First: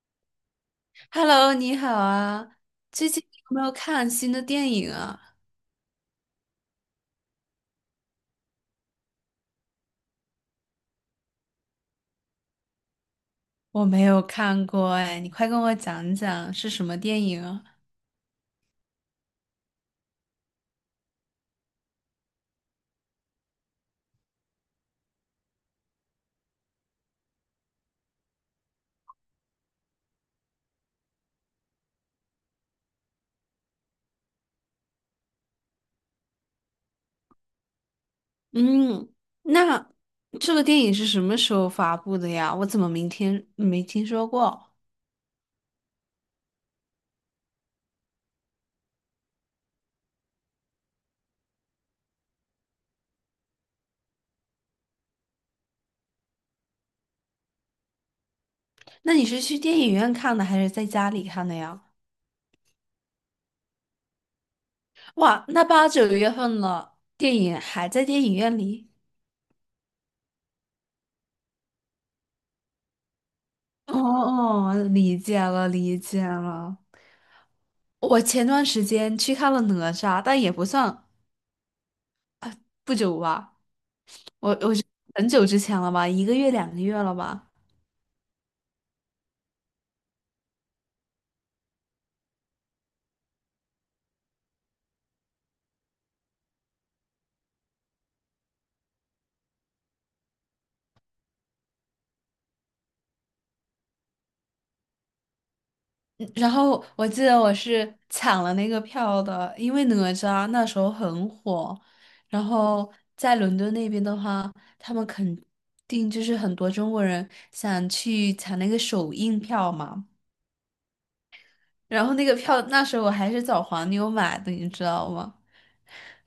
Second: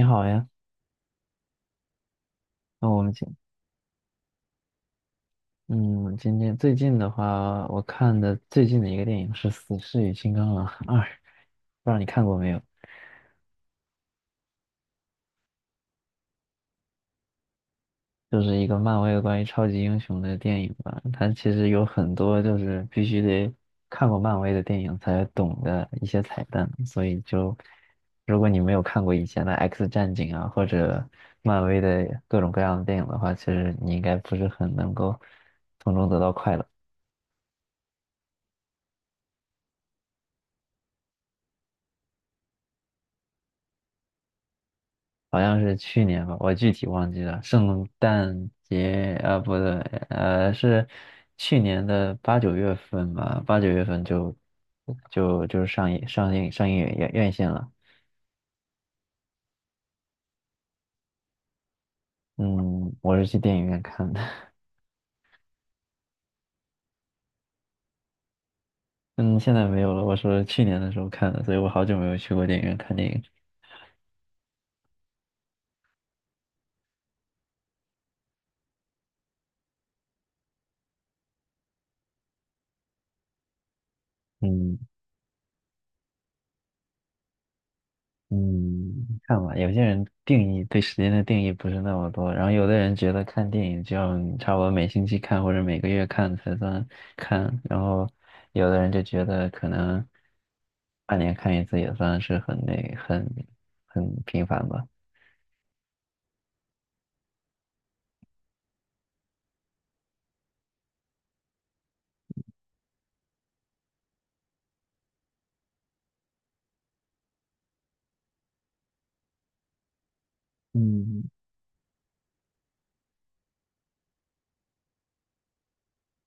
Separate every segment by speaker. Speaker 1: 你好呀，
Speaker 2: Hello，你好啊！
Speaker 1: 那我
Speaker 2: 最
Speaker 1: 们
Speaker 2: 近
Speaker 1: 今
Speaker 2: 有没有看新的电影啊？
Speaker 1: 嗯，今天最近的话，我看的最近的一个电影是《死侍与金刚狼二》，不知道你看过没有？
Speaker 2: 我没有看过哎，你快跟我讲讲是什么电影啊？
Speaker 1: 就是一个漫威关于超级英雄的电影吧。它其实有很多就是必须得看过漫威的电影才懂的一些彩蛋，所以就如果你没有看过以前的《X 战警》啊，或者漫威的各种各样的电影的话，其实你应该不是很能够从中得到快乐。
Speaker 2: 嗯，那这个电影是什么时候发布的呀？我怎么明天没听说过？
Speaker 1: 好像是去年吧，我具体忘记了。圣诞节啊，不对，是去年的八九月份吧，八九月份就上映院线了。
Speaker 2: 那你是去电影院看的还是在家里看的呀？
Speaker 1: 嗯，我是去电影院看的。
Speaker 2: 哇，那八九月份了，电影还在电影院里？
Speaker 1: 嗯，现在没有了。我说去年的时候看的，所以我好久没有去过电影院看电影。
Speaker 2: 哦哦，理解了，理解了。我前段时间去看了哪吒，但也不算不久吧，我我
Speaker 1: 嗯。
Speaker 2: 是很久之前了吧，一个月两个月了吧。
Speaker 1: 嗯，看吧，有些人定义对时间的定义不是那么多，然后有的人觉得看电影就要你差不多每星期看或者每个月看才算看，然后有的人就觉得可能半年看一次也算是很那很很频繁吧。
Speaker 2: 嗯然后我记得我是抢了那个票的，因为哪吒那时候很火，然后在伦敦那边的话，他们肯定就是很多中国人想去抢那个首映票嘛。
Speaker 1: 嗯，
Speaker 2: 然后那个票那时候我还是找黄牛买的，你知道吗？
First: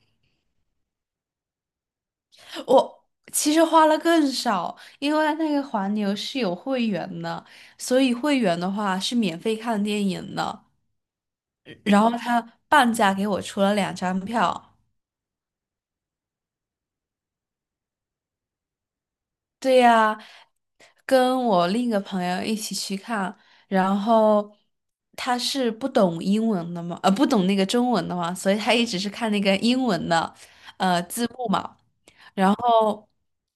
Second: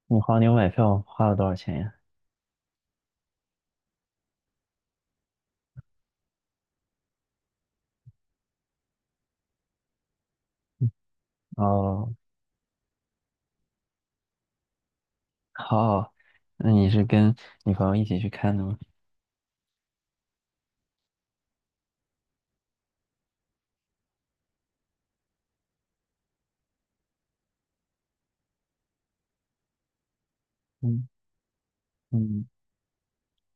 Speaker 1: 你黄牛买票花了多少钱呀？
Speaker 2: 我其实花了更少，因为那个黄牛是有会员的，所以会员的话是免费看电影的。然后
Speaker 1: 哦，
Speaker 2: 他半价给我出了两张票，
Speaker 1: 好，那你是跟女朋友一起去看的吗？
Speaker 2: 对呀，跟我另一个朋友一起去看，然后他是不懂英文的嘛，不懂那个中文的嘛，所以他一直是看那个英文的，
Speaker 1: 嗯
Speaker 2: 字幕嘛。
Speaker 1: 嗯。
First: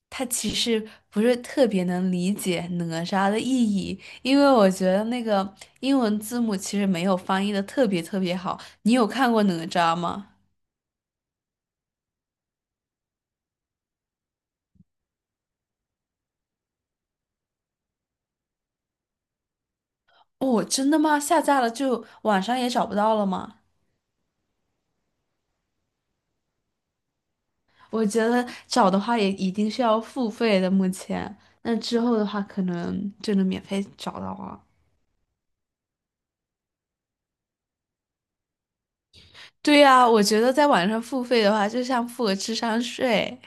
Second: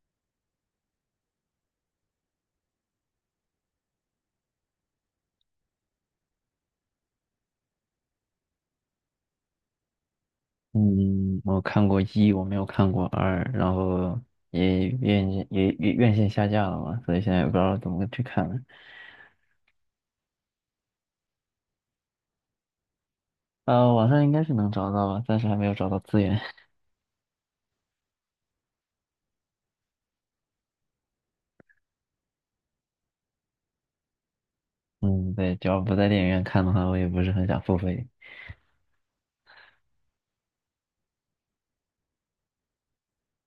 Speaker 2: 他其实不是特别能理解哪吒的意义，因为我觉得那个英文字母其实没有翻译的特别特别好。你有看过哪吒吗？
Speaker 1: 嗯，我看过一，我没有看过二，然后也院线下架了嘛，所以现在也不知道怎么去看了。
Speaker 2: 哦，真的吗？下架了就网上也找不到了吗？
Speaker 1: 呃，网上应该是能找到吧，暂时还没有找到资源。
Speaker 2: 我觉得找的话也一定是要付费的，目前。那之后的话，可能就能免费找到了。
Speaker 1: 嗯，对，只要不在电影院看的话，我也不是很想付费。
Speaker 2: 对呀，我觉得在网上付费的话，就像付个智商税。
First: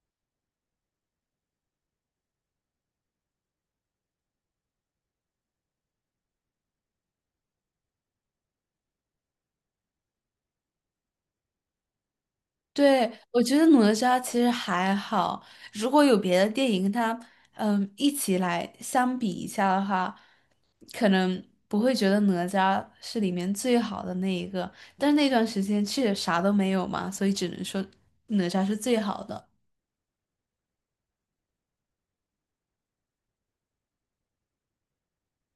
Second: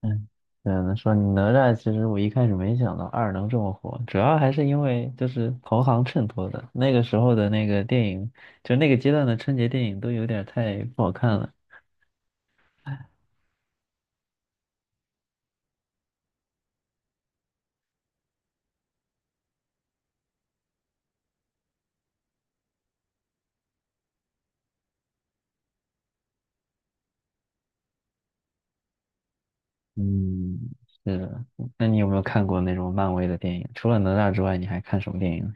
Speaker 1: 嗯，嗯，说哪吒，其实我一开始没想到二能这么火，主要还是因为就是同行衬托的。那个时候的那个电影，就那个阶段的春节电影都有点太不好看了。
Speaker 2: 对，我觉得哪吒其实还好，如果有别的电影跟他一起来相比一下的话，可能不会觉得哪吒是里面最好的那一个，但是那段时间确实啥都没有嘛，所以只能说哪吒是最好的。
Speaker 1: 嗯，是的。那你有没有看过那种漫威的电影？除了哪吒之外，你还看什么电影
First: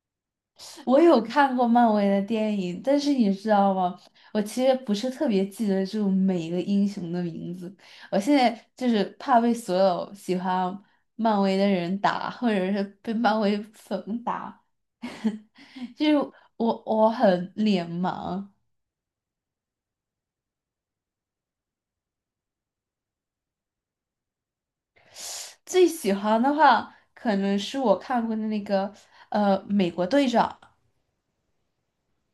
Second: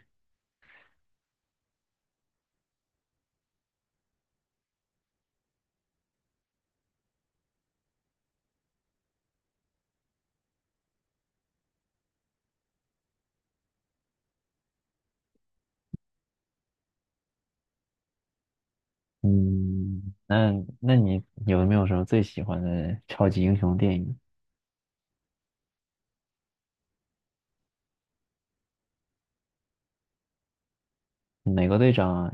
Speaker 2: 我有看过漫威的电影，但是你知道吗？我其实不是特别记得住每一个英雄的名字。我现在就是怕被所有喜欢漫威的人打，或者是被漫威粉打。就是我很脸盲。
Speaker 1: 嗯，那你有没有什么最喜欢的超级英雄电影？
Speaker 2: 最喜欢的话，可能是我看过的那个美国队长。
Speaker 1: 美国队长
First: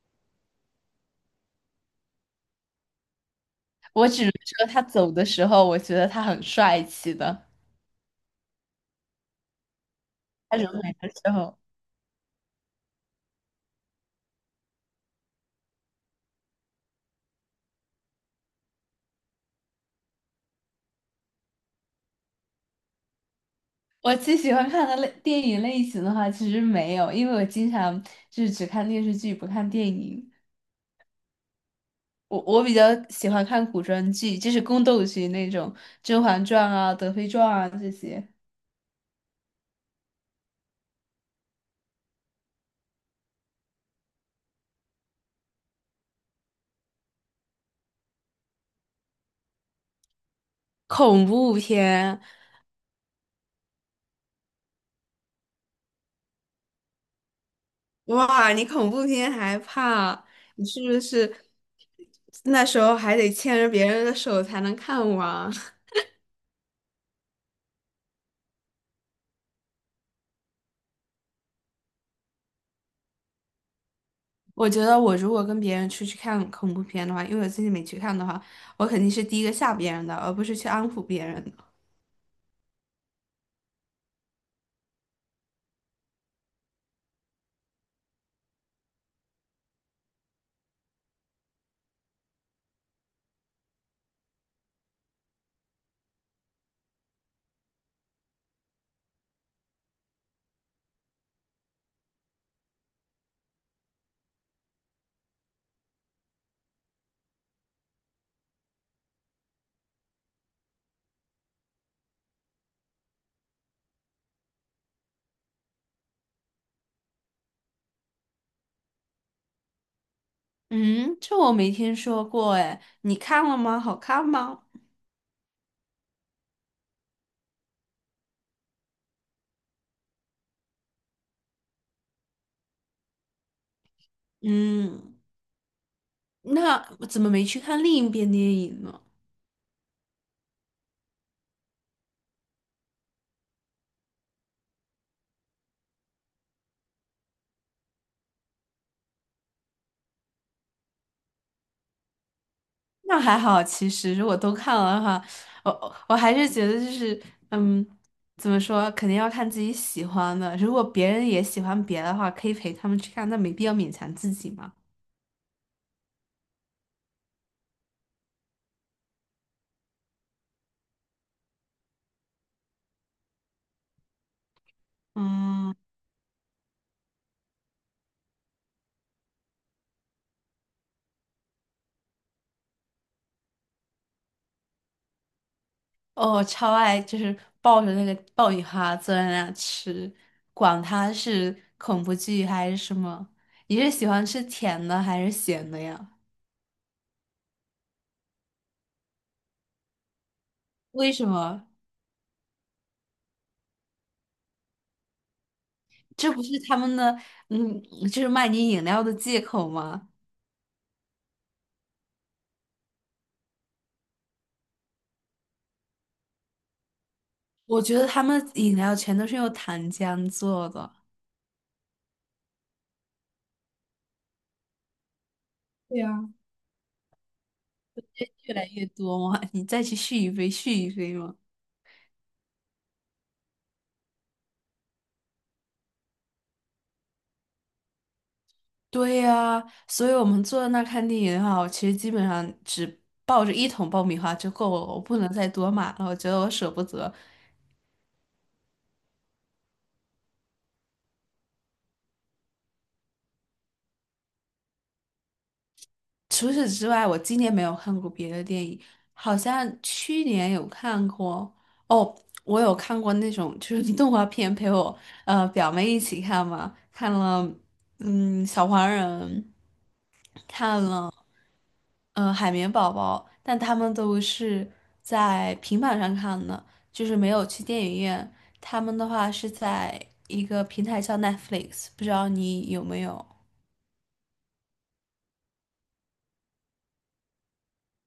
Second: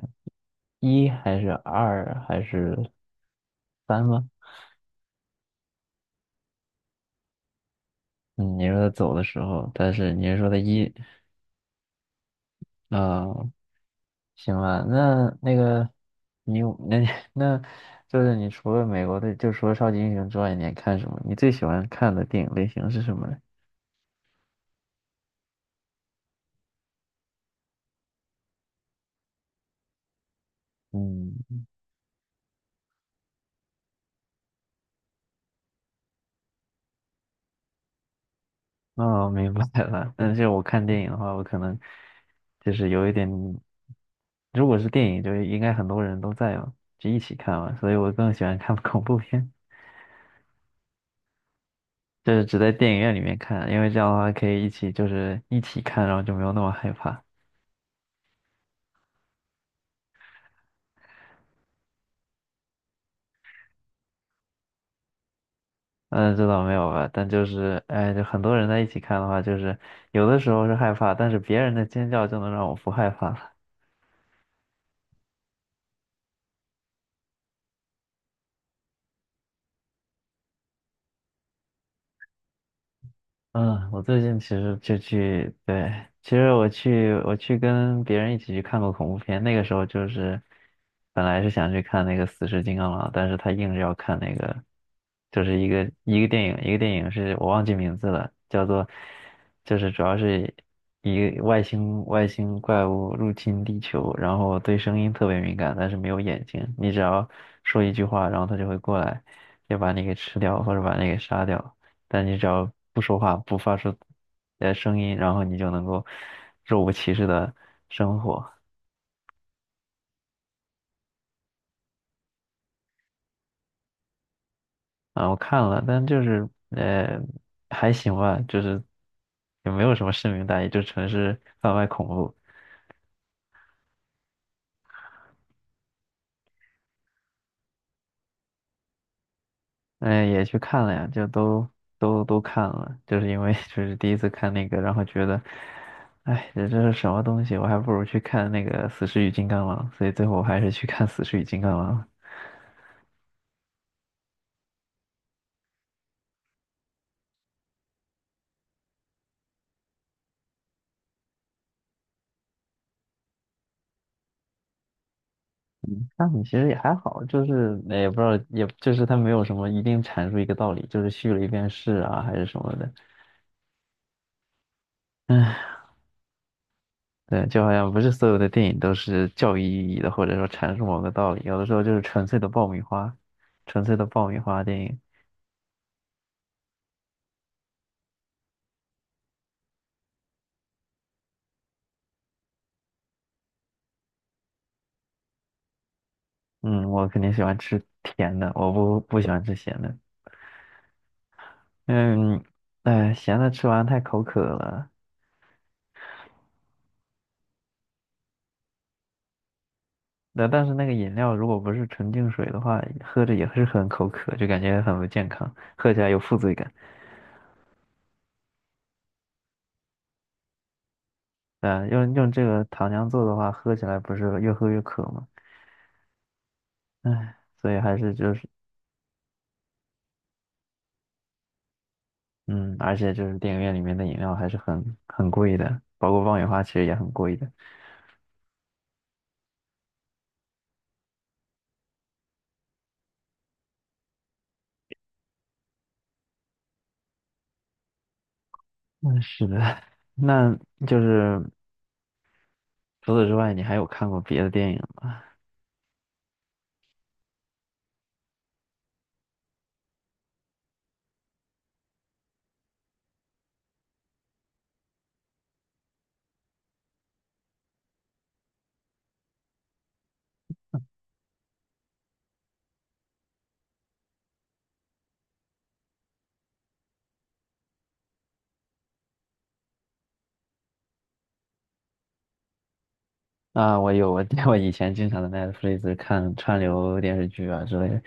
Speaker 1: 一还是二还是三
Speaker 2: 我只
Speaker 1: 吗？
Speaker 2: 能说他走的时候，我觉得他很帅气的。
Speaker 1: 嗯，你说他走的时候，但是你是说他
Speaker 2: 他人
Speaker 1: 一，
Speaker 2: 美的时候。
Speaker 1: 啊、行吧，那那个你有那 那就是你除了美国队，就除了超级英雄之外，你还看什么？你最喜欢看的电影类型是什么呢？
Speaker 2: 我最喜欢看的类电影类型的话，其实没有，因为我经常就是只看电视剧，不看电影。
Speaker 1: 嗯。
Speaker 2: 我比较喜欢看古装剧，就是宫斗剧那种《甄嬛传》啊、《德妃传》啊这些。
Speaker 1: 哦，明白了。但是我看电影的话，我可能就是有一点，如果是电影，就是应该很多人都在嘛，就一起看嘛，所以我更喜欢看 恐怖片，
Speaker 2: 恐怖片，
Speaker 1: 就是只在电影院里面看，因为这样的话可以一起就是一起看，然后就没有那么害怕。
Speaker 2: 哇，你恐怖片还怕？你是不是那时候还得牵着别人的手才能看完？
Speaker 1: 嗯，这倒没有吧，但就是哎，就很多人在一起看的话，就是有的时候是害怕，但是别人的尖叫就能让我不害怕。
Speaker 2: 我觉得我如果跟别人出去看恐怖片的话，因为我自己没去看的话，我肯定是第一个吓别人的，而不是去安抚别人。
Speaker 1: 嗯，我最近其实就去，对，其实我去跟别人一起去看过恐怖片，那个时候就是本来是想去看那个《死侍金刚狼》，但是他硬是要看那个，就是一个电影是我忘记名字了，叫做就是主要是一个外星怪物入侵地球，然后对声音特别敏感，但是没有眼睛，你只要说一句话，然后他就会过来，就把你给吃掉或者把你给杀掉。但你只要不说话，不发出声音，然后你就能够若无其事的生活。
Speaker 2: 嗯，这我没听说过哎，你看了吗？好看吗？
Speaker 1: 啊，我看了，但就是还行吧，就是也没有什么深明大义，就纯是贩卖恐怖。
Speaker 2: 嗯，那我怎么没去看另一边电影呢？
Speaker 1: 嗯、也去看了呀，就都看了，就是因为 就是第一次看那个，然后觉得，哎，这是什么东西？我还不如去看那个《死侍与金刚狼》，所以最后我还是去看《死侍与金刚狼》了。
Speaker 2: 那还好，其实如果都看了的话，我还是觉得就是，嗯，怎么说，肯定要看自己喜欢的。如果别人也喜欢别的话，可以陪他们去看，那没必要勉强自己嘛。
Speaker 1: 那你其实也还好，就是也不知道，也就是它没有什么一定阐述一个道理，就是叙了一遍事啊，还是什么的。
Speaker 2: 嗯。
Speaker 1: 唉，对，就好像不是所有的电影都是教育意义的，或者说阐述某个道理，有的时候就是纯粹的爆米花，纯粹的爆米花电影。
Speaker 2: 哦，超爱，就是抱着那个爆米花坐在那吃，管它是恐怖剧还是什么。你是喜欢吃甜的还是咸的呀？
Speaker 1: 嗯，我肯定喜欢吃甜的，我不喜欢吃咸的。
Speaker 2: 为什么？
Speaker 1: 嗯，哎，咸的吃完太口渴了。
Speaker 2: 这不是他们的，嗯，就是卖你饮料的借口吗？
Speaker 1: 那但是那个饮料如果不是纯净水的话，喝着也是很口渴，就感觉很不健康，喝起来有负罪感。
Speaker 2: 我觉得他们饮料全都是用糖浆做的，
Speaker 1: 嗯，用这个糖浆做的话，喝起来不是越喝越渴吗？
Speaker 2: 对呀。
Speaker 1: 唉，所以还是就是，
Speaker 2: 越来越多嘛，你再去续一杯，续一杯嘛。
Speaker 1: 嗯，而且就是电影院里面的饮料还是很贵的，包括爆米花其实也很贵的。
Speaker 2: 对呀，所以我们坐在那儿看电影的话，我其实基本上只抱着一桶爆米花就够了，我不能再多买了，我觉得我舍不得。
Speaker 1: 嗯，是的。那就是除此之外，你还有看过别的电影吗？
Speaker 2: 除此之外，我今年没有看过别的电影，好像去年有看过哦，我有看过那种就是 动画片，陪我表妹一起看嘛，看了小黄人，看了嗯，海绵宝宝，但他们都是在平板上看的，就是没有去电影院。他们的话是在一个平台叫 Netflix,不知道你有没有？
Speaker 1: 啊，我有，我 我以前经常在 Netflix 看串流电视剧啊之类的。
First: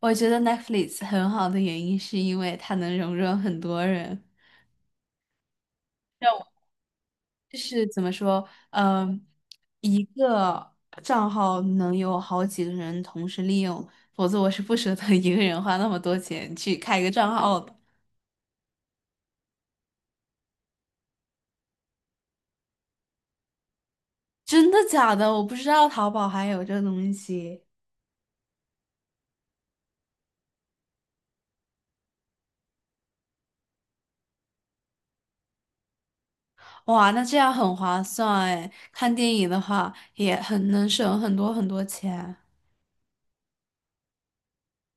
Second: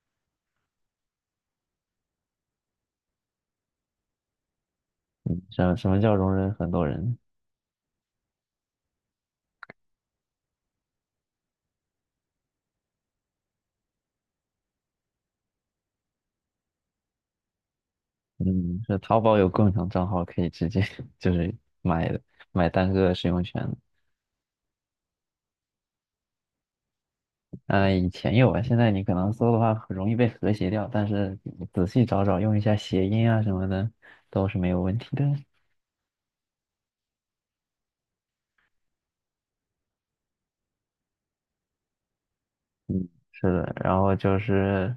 Speaker 2: 我觉得 Netflix 很好的原因是因为它能容忍很多人，
Speaker 1: 什么叫容忍很多人？
Speaker 2: 就是怎么说，一个账号能有好几个人同时利用，否则我是不舍得一个人花那么多钱去开一个账号的。
Speaker 1: 嗯，是淘宝有共享账号可以直接 就是买买单个使用权。
Speaker 2: 真的假的？我不知道淘宝还有这东西。
Speaker 1: 呃，以前有啊，现在你可能搜的话很容易被和谐掉，但是你仔细找找，用一下谐音啊什么的，都是没有问题的。
Speaker 2: 哇，那这样很划算哎！看电影的话也很能省很多很多钱。
Speaker 1: 嗯，是的，然后就是，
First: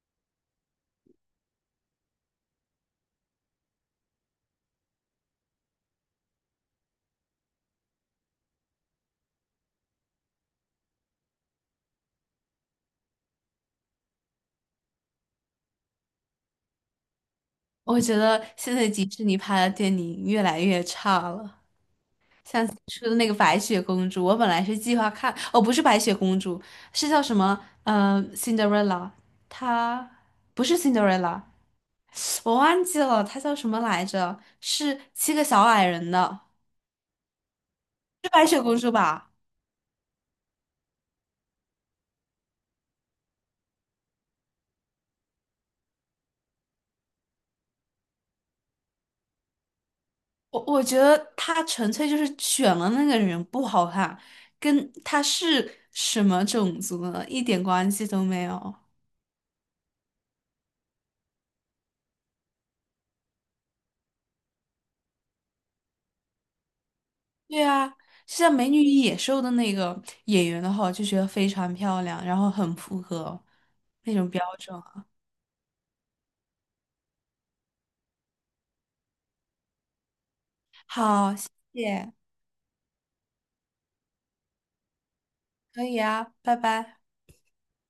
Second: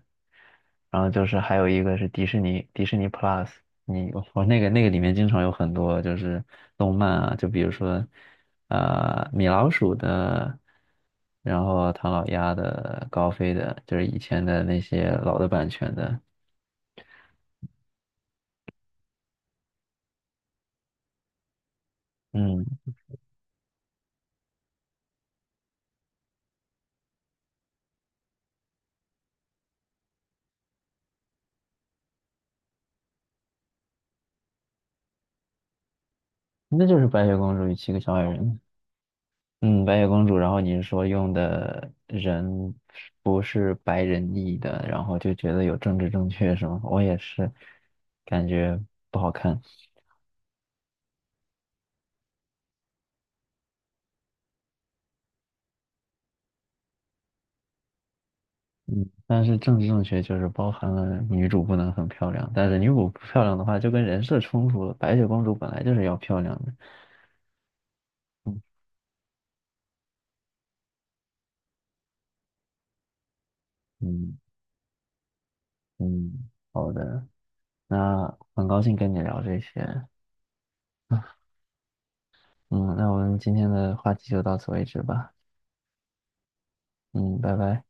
Speaker 1: 然后就是还有一个是迪士尼，迪士尼 Plus,你我那个里面经常有很多就是动漫啊，就比如说，呃，米老鼠的，然后唐老鸭的，高飞的，就是以前的那些老的版权的，
Speaker 2: 我觉得现在迪士尼拍的电影越来越差了，像最
Speaker 1: 嗯，
Speaker 2: 初的那个《白雪公主》，我本来是计划看，哦，不是《白雪公主》，是叫什么？嗯，《Cinderella 它不是 Cinderella,我忘记了，它叫什么来着？是七个小矮人的，
Speaker 1: 那就是白雪公主与七个小矮
Speaker 2: 是《白
Speaker 1: 人。
Speaker 2: 雪公主》吧？
Speaker 1: 嗯，白雪公主，然后你是说用的人不是白人裔的，然后就觉得有政治正确是吗？我也是，感觉不好看。
Speaker 2: 我觉得他纯粹就是选了那个人不好看，跟他是什么种族呢，一点关系都没有。
Speaker 1: 嗯，但是政治正确就是包含了女主不能很漂亮，但是女主不漂亮的话就跟人设冲突了。白雪公主本来就是要漂亮的。
Speaker 2: 对啊，就像
Speaker 1: 嗯
Speaker 2: 《美女与野兽》的那个演员的话，我就觉得非常漂亮，然后很符合那种
Speaker 1: 嗯
Speaker 2: 标准啊
Speaker 1: 嗯。好的，那很高兴跟你聊这些。
Speaker 2: 好，谢谢，
Speaker 1: 嗯，那我们今天的话题就到此为止吧。
Speaker 2: 可以啊，拜拜。
Speaker 1: 嗯，拜拜。